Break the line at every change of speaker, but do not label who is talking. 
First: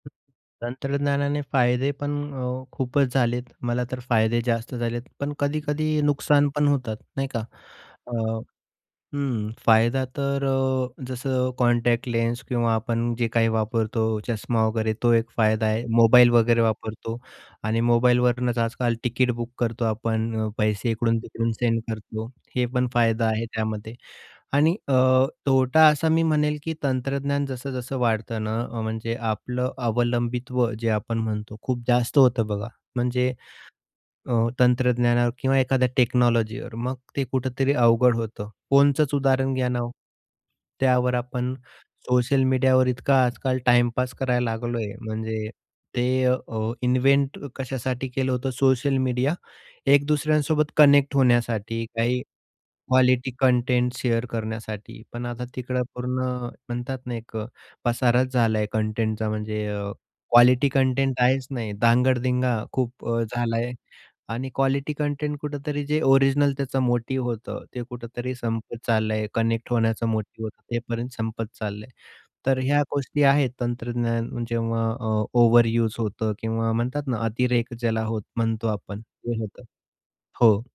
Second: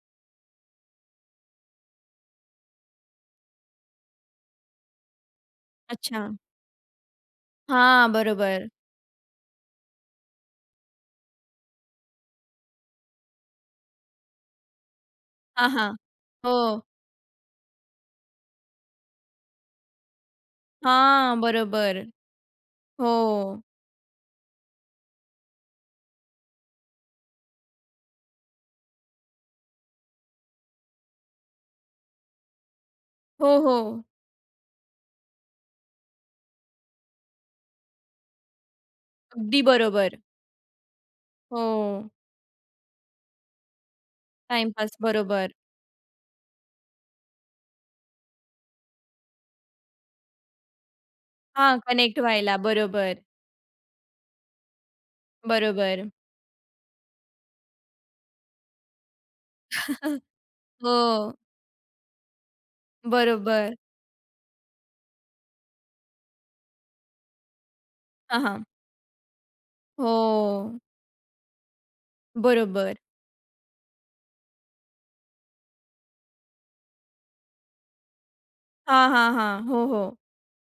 तंत्रज्ञानाने फायदे पण अ, खूपच झालेत मला तर फायदे जास्त झालेत, पण कधी-कधी
अच्छा!
नुकसान पण होतात, नाही का.
हां,
अ,
बरोबर.
हं, फायदा तर अ, जसं कॉन्टॅक्ट लेन्स किंवा आपण जे काही वापरतो, चष्मा वगैरे तो एक फायदा
हां,
आहे.
हां,
मोबाईल वगैरे
हो.
वापरतो आणि मोबाईलवरूनच आजकाल तिकीट बुक करतो आपण, पैसे
हां,
इकडून-तिकडून सेंड
बरोबर,
करतो. हे पण फायदा आहे
हो.
त्यामध्ये आणि अ, तोटा असा मी म्हणेल की तंत्रज्ञान जसं-जसं वाढत ना, अ, म्हणजे आपलं अवलंबित्व जे आपण म्हणतो, खूप जास्त होतं बघा. म्हणजे
हो, हो.
अ, तंत्रज्ञानावर किंवा एखाद्या टेक्नॉलॉजीवर मग ते कुठेतरी अवघड होतं. फोनचचं उदाहरण
अगदी
घ्या ना ओ,
बरोबर.
त्यावर आपण
हो.
सोशल मीडियावर इतका आजकाल टाईम पास करायला
टाईम
लागलोय
पास,
म्हणजे
बरोबर.
ते अ, इन्व्हेंट कशासाठी केलं होतं सोशल मीडियावर? या एक दुसऱ्यांसोबत कनेक्ट
हां,
होण्यासाठी,
कनेक्ट
काही
व्हायला, बरोबर.
क्वालिटी कंटेंट शेअर करण्यासाठी, पण आता तिकडे
बरोबर.
पूर्ण म्हणतात ना, एक पसाराच झालाय कंटेंटचा म्हणजे अ, क्वालिटी कंटेंट
हो.
आहेच नाही, दांगड दिंगा खूप झालाय
बरोबर.
आणि क्वालिटी कंटेंट कुठेतरी जे ओरिजिनल त्याच मोटिव्ह होतं, ते कुठेतरी
हां, हां.
संपत चाललंय, कनेक्ट होण्याचा मोटिव्ह होत ते
हो
पर्यंत संपत चाललंय. तर ह्या
बरोबर.
गोष्टी आहेत तंत्रज्ञान जेव्हा अ, ओव्हरयुज होतं किंवा म्हणतात ना, अतिरेक ज्याला होत म्हणतो आपण
हां, हां,
ते होतं,
हां, हो, हो.
हो.